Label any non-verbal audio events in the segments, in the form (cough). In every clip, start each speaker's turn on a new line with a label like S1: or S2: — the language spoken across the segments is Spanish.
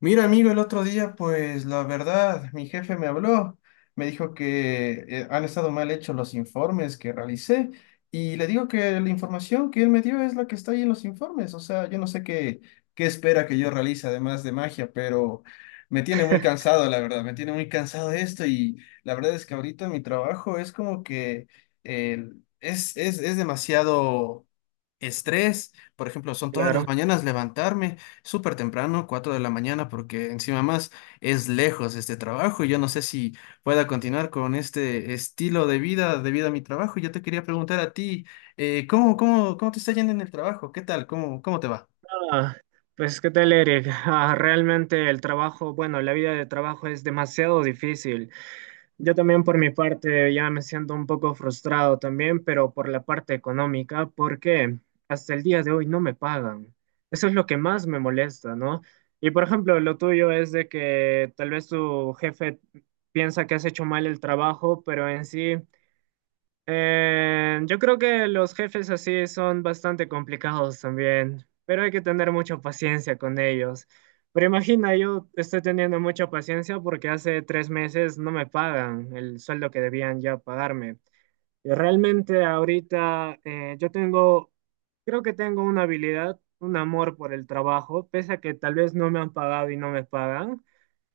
S1: Mira, amigo, el otro día, pues la verdad, mi jefe me habló, me dijo que han estado mal hechos los informes que realicé y le digo que la información que él me dio es la que está ahí en los informes, o sea, yo no sé qué espera que yo realice además de magia, pero me tiene muy cansado, la verdad, me tiene muy cansado esto. Y la verdad es que ahorita mi trabajo es como que eh, es demasiado estrés. Por ejemplo, son todas las
S2: Claro.
S1: mañanas levantarme súper temprano, 4 de la mañana, porque encima más es lejos este trabajo y yo no sé si pueda continuar con este estilo de vida debido a mi trabajo. Yo te quería preguntar a ti, ¿cómo te está yendo en el trabajo? ¿Qué tal? ¿Cómo te va?
S2: Ah, pues qué tal, Eric. Ah, realmente el trabajo, bueno, la vida de trabajo es demasiado difícil. Yo también por mi parte ya me siento un poco frustrado también, pero por la parte económica, porque hasta el día de hoy no me pagan. Eso es lo que más me molesta, ¿no? Y por ejemplo, lo tuyo es de que tal vez tu jefe piensa que has hecho mal el trabajo, pero en sí... Yo creo que los jefes así son bastante complicados también, pero hay que tener mucha paciencia con ellos. Pero imagina, yo estoy teniendo mucha paciencia porque hace tres meses no me pagan el sueldo que debían ya pagarme. Y realmente ahorita yo tengo, creo que tengo una habilidad, un amor por el trabajo, pese a que tal vez no me han pagado y no me pagan.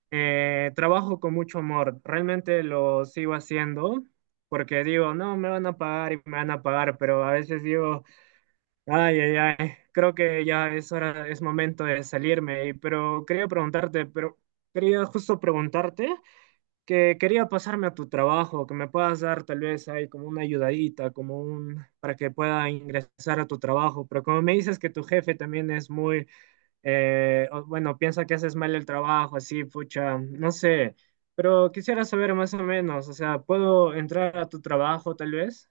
S2: Trabajo con mucho amor, realmente lo sigo haciendo porque digo, no, me van a pagar y me van a pagar, pero a veces digo, ay, ay, ay, creo que ya es hora, es momento de salirme, y- pero quería preguntarte, pero quería justo preguntarte que quería pasarme a tu trabajo, que me puedas dar tal vez ahí como una ayudadita, como un, para que pueda ingresar a tu trabajo, pero como me dices que tu jefe también es muy o, bueno, piensa que haces mal el trabajo, así, pucha, no sé, pero quisiera saber más o menos, o sea, ¿puedo entrar a tu trabajo tal vez?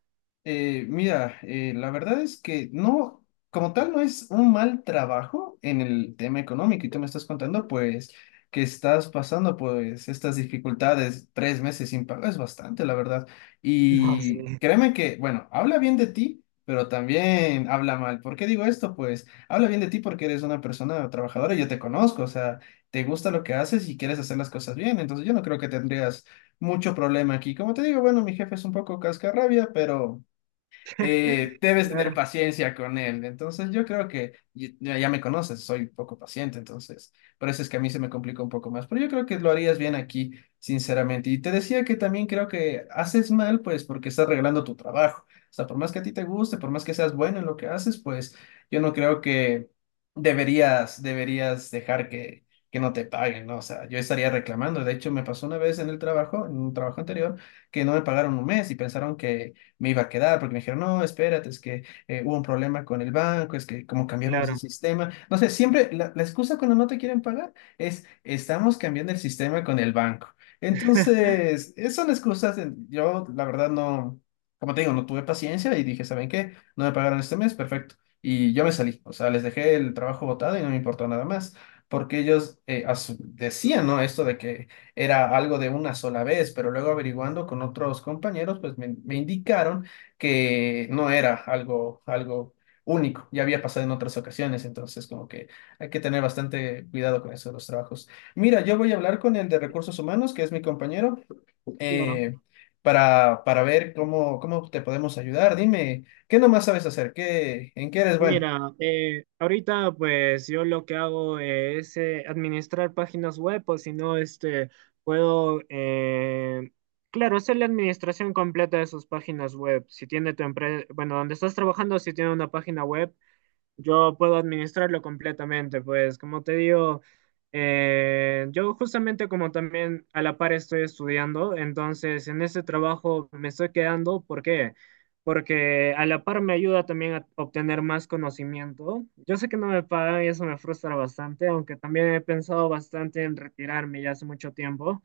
S1: Mira, la verdad es que no, como tal, no es un mal trabajo en el tema económico y tú me estás contando, pues, que estás pasando, pues, estas dificultades, 3 meses sin pago, es bastante, la verdad.
S2: (laughs) No, sí,
S1: Y créeme que, bueno, habla bien de ti, pero también habla mal. ¿Por qué digo esto? Pues, habla bien de ti porque eres una persona trabajadora y yo te conozco, o sea, te gusta lo que haces y quieres hacer las cosas bien, entonces yo no creo que tendrías mucho problema aquí. Como te digo, bueno, mi jefe es un poco cascarrabia, pero debes tener
S2: claro,
S1: paciencia con él. Entonces yo creo que ya, ya me conoces, soy poco paciente, entonces por eso es que a mí se me complica un poco más. Pero yo creo que lo harías bien aquí, sinceramente. Y te decía que también creo que haces mal, pues porque estás regalando tu trabajo. O sea, por más que a ti te guste, por más que seas bueno en lo que haces, pues yo no creo que deberías dejar que no te paguen, ¿no? O sea, yo estaría reclamando. De hecho, me pasó una vez en el trabajo, en un trabajo anterior, que no me pagaron un mes y pensaron que me iba a quedar, porque me dijeron, no, espérate, es que hubo un problema con el banco, es que como cambiamos de
S2: claro.
S1: sistema, no sé, siempre la excusa cuando no te quieren pagar es, estamos cambiando el sistema con el banco.
S2: (laughs)
S1: Entonces, son excusas. Yo la verdad no, como te digo, no tuve paciencia y dije, ¿saben qué? No me pagaron este mes, perfecto. Y yo me salí, o sea, les dejé el trabajo botado y no me importó nada más, porque ellos asu- decían, ¿no? Esto de que era algo de una sola vez, pero luego averiguando con otros compañeros, pues me indicaron que no era algo, algo único, ya había pasado en otras ocasiones. Entonces como que hay que tener bastante cuidado con eso de los trabajos. Mira, yo voy a hablar con el de recursos humanos, que es mi compañero,
S2: Claro.
S1: eh, para ver cómo te podemos ayudar. Dime, ¿qué nomás sabes hacer? ¿Qué, en qué eres bueno?
S2: Mira, ahorita pues yo lo que hago es administrar páginas web, o si no, este, puedo, claro, hacer la administración completa de sus páginas web. Si tiene tu empresa, bueno, donde estás trabajando, si tiene una página web, yo puedo administrarlo completamente, pues como te digo, yo justamente como también a la par estoy estudiando, entonces en ese trabajo me estoy quedando, ¿por qué? Porque a la par me ayuda también a obtener más conocimiento. Yo sé que no me pagan y eso me frustra bastante, aunque también he pensado bastante en retirarme ya hace mucho tiempo.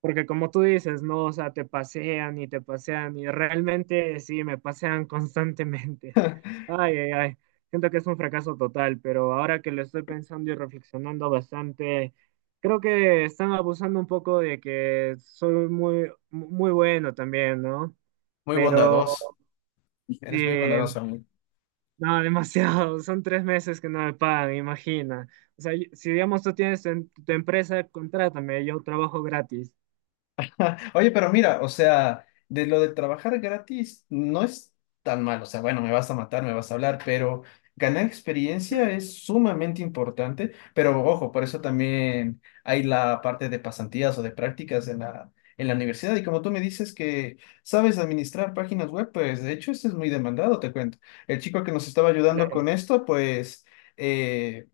S2: Porque como tú dices, no, o sea, te pasean y realmente sí, me pasean (laughs) constantemente. Ay, ay, ay. Siento que es un fracaso total, pero ahora que lo estoy pensando y reflexionando bastante, creo que están abusando un poco de que soy muy, muy bueno también, ¿no?
S1: Muy
S2: Pero
S1: bondadoso, eres muy
S2: eh,
S1: bondadoso, amigo.
S2: no, demasiado. (laughs) Son tres meses que no me pagan, imagina. O sea, y- si digamos tú tienes en tu empresa, contrátame, yo trabajo gratis.
S1: Oye, pero mira, o sea, de lo de trabajar gratis no es tan mal, o sea, bueno, me vas a matar, me vas a hablar, pero ganar experiencia es sumamente importante, pero ojo, por eso también hay la parte de pasantías o de prácticas en en la universidad. Y como tú me dices que sabes administrar páginas web, pues de hecho esto es muy demandado, te cuento. El chico que nos estaba ayudando
S2: Claro,
S1: con esto, pues eh,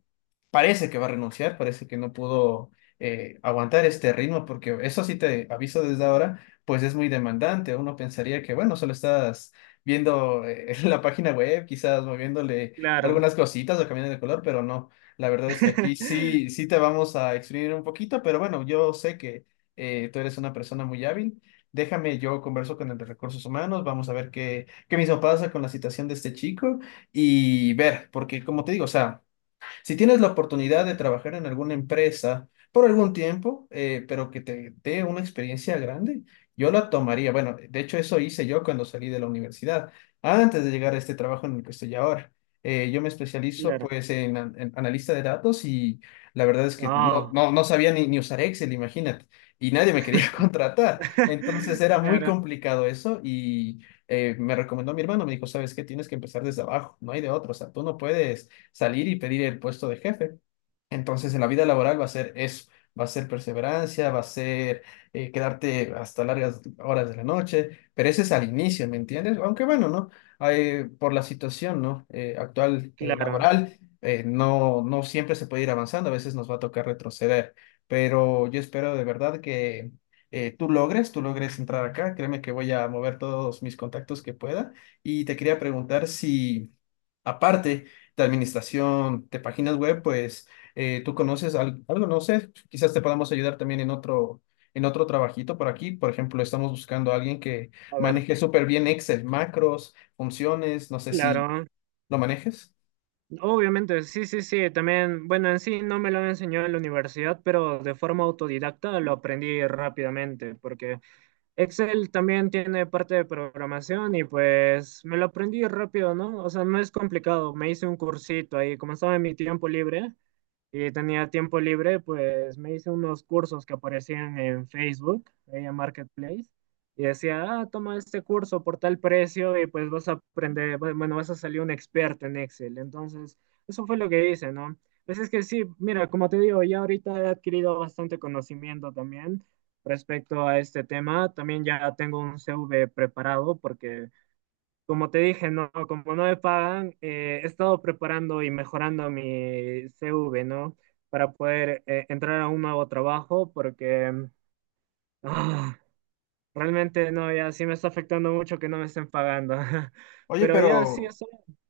S1: parece que va a renunciar, parece que no pudo aguantar este ritmo, porque eso sí te aviso desde ahora, pues es muy demandante. Uno pensaría que, bueno, solo estás viendo (laughs) la página web, quizás moviéndole
S2: claro.
S1: algunas cositas o cambiando de color, pero no. La verdad es que aquí sí,
S2: (laughs)
S1: sí te vamos a exprimir un poquito, pero bueno, yo sé que tú eres una persona muy hábil. Déjame, yo converso con el de recursos humanos, vamos a ver qué mismo pasa con la situación de este chico y ver, porque como te digo, o sea, si tienes la oportunidad de trabajar en alguna empresa por algún tiempo, pero que te dé una experiencia grande, yo la tomaría. Bueno, de hecho eso hice yo cuando salí de la universidad, antes de llegar a este trabajo en el que estoy ahora. Yo me especializo
S2: Claro.
S1: pues en, an- en analista de datos y la verdad es que no,
S2: Ah,
S1: no, no sabía ni usar Excel, imagínate, y nadie me quería (laughs) contratar. Entonces
S2: (laughs)
S1: era muy
S2: claro,
S1: complicado eso y me recomendó mi hermano, me dijo, ¿sabes qué? Tienes que empezar desde abajo, no hay de otro, o sea, tú no puedes salir y pedir el puesto de jefe. Entonces, en la vida laboral va a ser eso, va a ser perseverancia, va a ser quedarte hasta largas horas de la noche, pero ese es al inicio, ¿me entiendes? Aunque bueno, ¿no? Hay, por la situación, ¿no? Actual
S2: claro.
S1: laboral, no, no siempre se puede ir avanzando, a veces nos va a tocar retroceder, pero yo espero de verdad que tú logres entrar acá, créeme que voy a mover todos mis contactos que pueda. Y te quería preguntar si, aparte de administración de páginas web, pues tú conoces al- algo, no sé, quizás te podamos ayudar también en otro trabajito por aquí. Por ejemplo, estamos buscando a alguien que
S2: A ver,
S1: maneje súper bien Excel, macros, funciones, no sé si
S2: claro.
S1: lo manejes.
S2: Obviamente, sí, sí, sí. También, bueno, en sí no me lo enseñó en la universidad, pero de forma autodidacta lo aprendí rápidamente, porque Excel también tiene parte de programación y pues me lo aprendí rápido, ¿no? O sea, no es complicado. Me hice un cursito ahí, como estaba en mi tiempo libre, y tenía tiempo libre, pues me hice unos cursos que aparecían en Facebook, ahí en Marketplace, y decía, ah, toma este curso por tal precio y pues vas a aprender, bu- bueno, vas a salir un experto en Excel. Entonces, eso fue lo que hice, ¿no? Pues es que sí, mira, como te digo, ya ahorita he adquirido bastante conocimiento también respecto a este tema. También ya tengo un CV preparado porque como te dije, no, como no me pagan, he estado preparando y mejorando mi CV, ¿no? Para poder entrar a un nuevo trabajo, porque ah, realmente no, ya sí me está afectando mucho que no me estén pagando. (laughs)
S1: Oye,
S2: Pero ya sí,
S1: pero
S2: eso,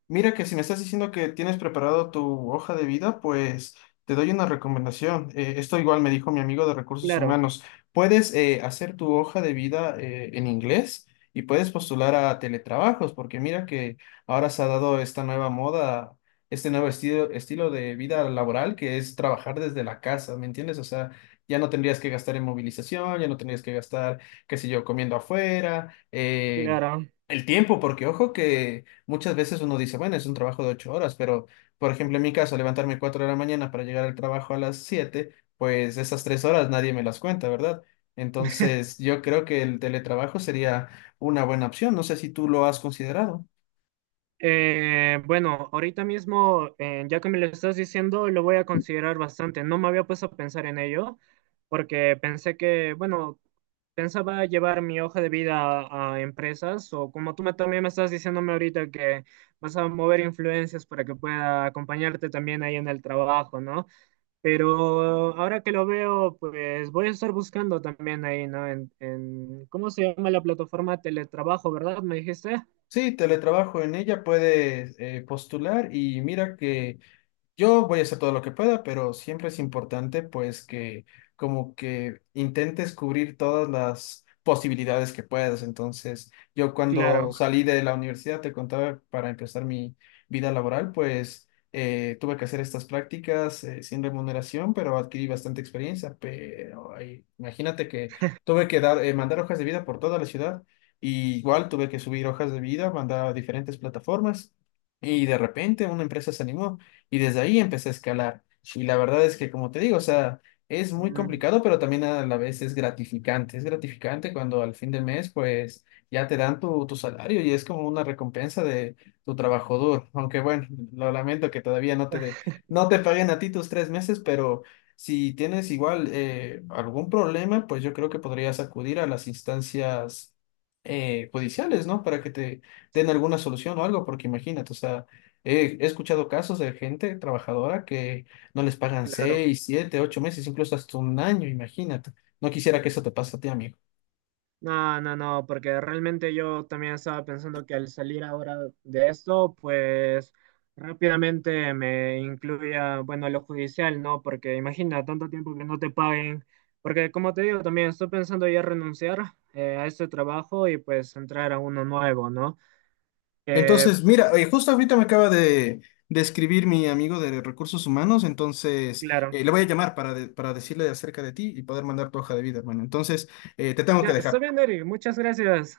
S1: mira que si me estás diciendo que tienes preparado tu hoja de vida, pues te doy una recomendación. Esto igual me dijo mi amigo de recursos
S2: claro,
S1: humanos. Puedes hacer tu hoja de vida en inglés y puedes postular a teletrabajos, porque mira que ahora se ha dado esta nueva moda, este nuevo estilo de vida laboral que es trabajar desde la casa, ¿me entiendes? O sea, ya no tendrías que gastar en movilización, ya no tendrías que gastar, qué sé yo, comiendo afuera,
S2: claro.
S1: el tiempo, porque ojo que muchas veces uno dice, bueno, es un trabajo de 8 horas, pero por ejemplo, en mi caso, levantarme 4 de la mañana para llegar al trabajo a las 7, pues esas 3 horas nadie me las cuenta, ¿verdad? Entonces, yo creo que el teletrabajo sería una buena opción. No sé si tú lo has considerado.
S2: Bueno, ahorita mismo, ya que me lo estás diciendo, lo voy a considerar bastante. No me había puesto a pensar en ello, porque pensé que, bueno, pensaba llevar mi hoja de vida a empresas, o como tú me- también me estás diciéndome ahorita que vas a mover influencias para que pueda acompañarte también ahí en el trabajo, ¿no? Pero ahora que lo veo, pues voy a estar buscando también ahí, ¿no? En- ¿cómo se llama la plataforma? Teletrabajo, ¿verdad? ¿Me dijiste?
S1: Sí, teletrabajo en ella puedes postular. Y mira que yo voy a hacer todo lo que pueda, pero siempre es importante pues que como que intentes cubrir todas las posibilidades que puedas. Entonces, yo cuando
S2: Claro.
S1: salí de la universidad, te contaba, para empezar mi vida laboral, pues tuve que hacer estas prácticas sin remuneración, pero adquirí bastante experiencia. Pero ahí, imagínate que tuve que dar, mandar hojas de vida por toda la ciudad. Y igual tuve que subir hojas de vida, mandar a diferentes plataformas. Y de repente una empresa se animó. Y desde ahí empecé a escalar. Y la verdad es que, como te digo, o sea, es muy
S2: Mm.
S1: complicado, pero también a la vez es gratificante. Es gratificante cuando al fin de mes, pues, ya te dan tu, tu salario y es como una recompensa de tu trabajo duro. Aunque bueno, lo lamento que todavía no te de
S2: (laughs)
S1: no te paguen a ti tus 3 meses, pero si tienes igual algún problema, pues yo creo que podrías acudir a las instancias judiciales, ¿no? Para que te
S2: Sí,
S1: den alguna solución o algo, porque imagínate, o sea, he escuchado casos de gente trabajadora que no les pagan
S2: claro.
S1: 6, 7, 8 meses, incluso hasta un año, imagínate. No quisiera que eso te pase a ti, amigo.
S2: No, no, no, porque realmente yo también estaba pensando que al salir ahora de esto, pues rápidamente me incluya, bueno, lo judicial, ¿no? Porque imagina tanto tiempo que no te paguen, porque como te digo, también estoy pensando ya renunciar a este trabajo y pues entrar a uno nuevo, ¿no? Eh,
S1: Entonces, mira, justo ahorita me acaba de escribir mi amigo de recursos humanos, entonces
S2: claro.
S1: le voy a llamar para, de- para decirle acerca de ti y poder mandar tu hoja de vida, hermano. Entonces, te tengo que
S2: Ya, está
S1: dejar.
S2: bien, Eric, muchas gracias.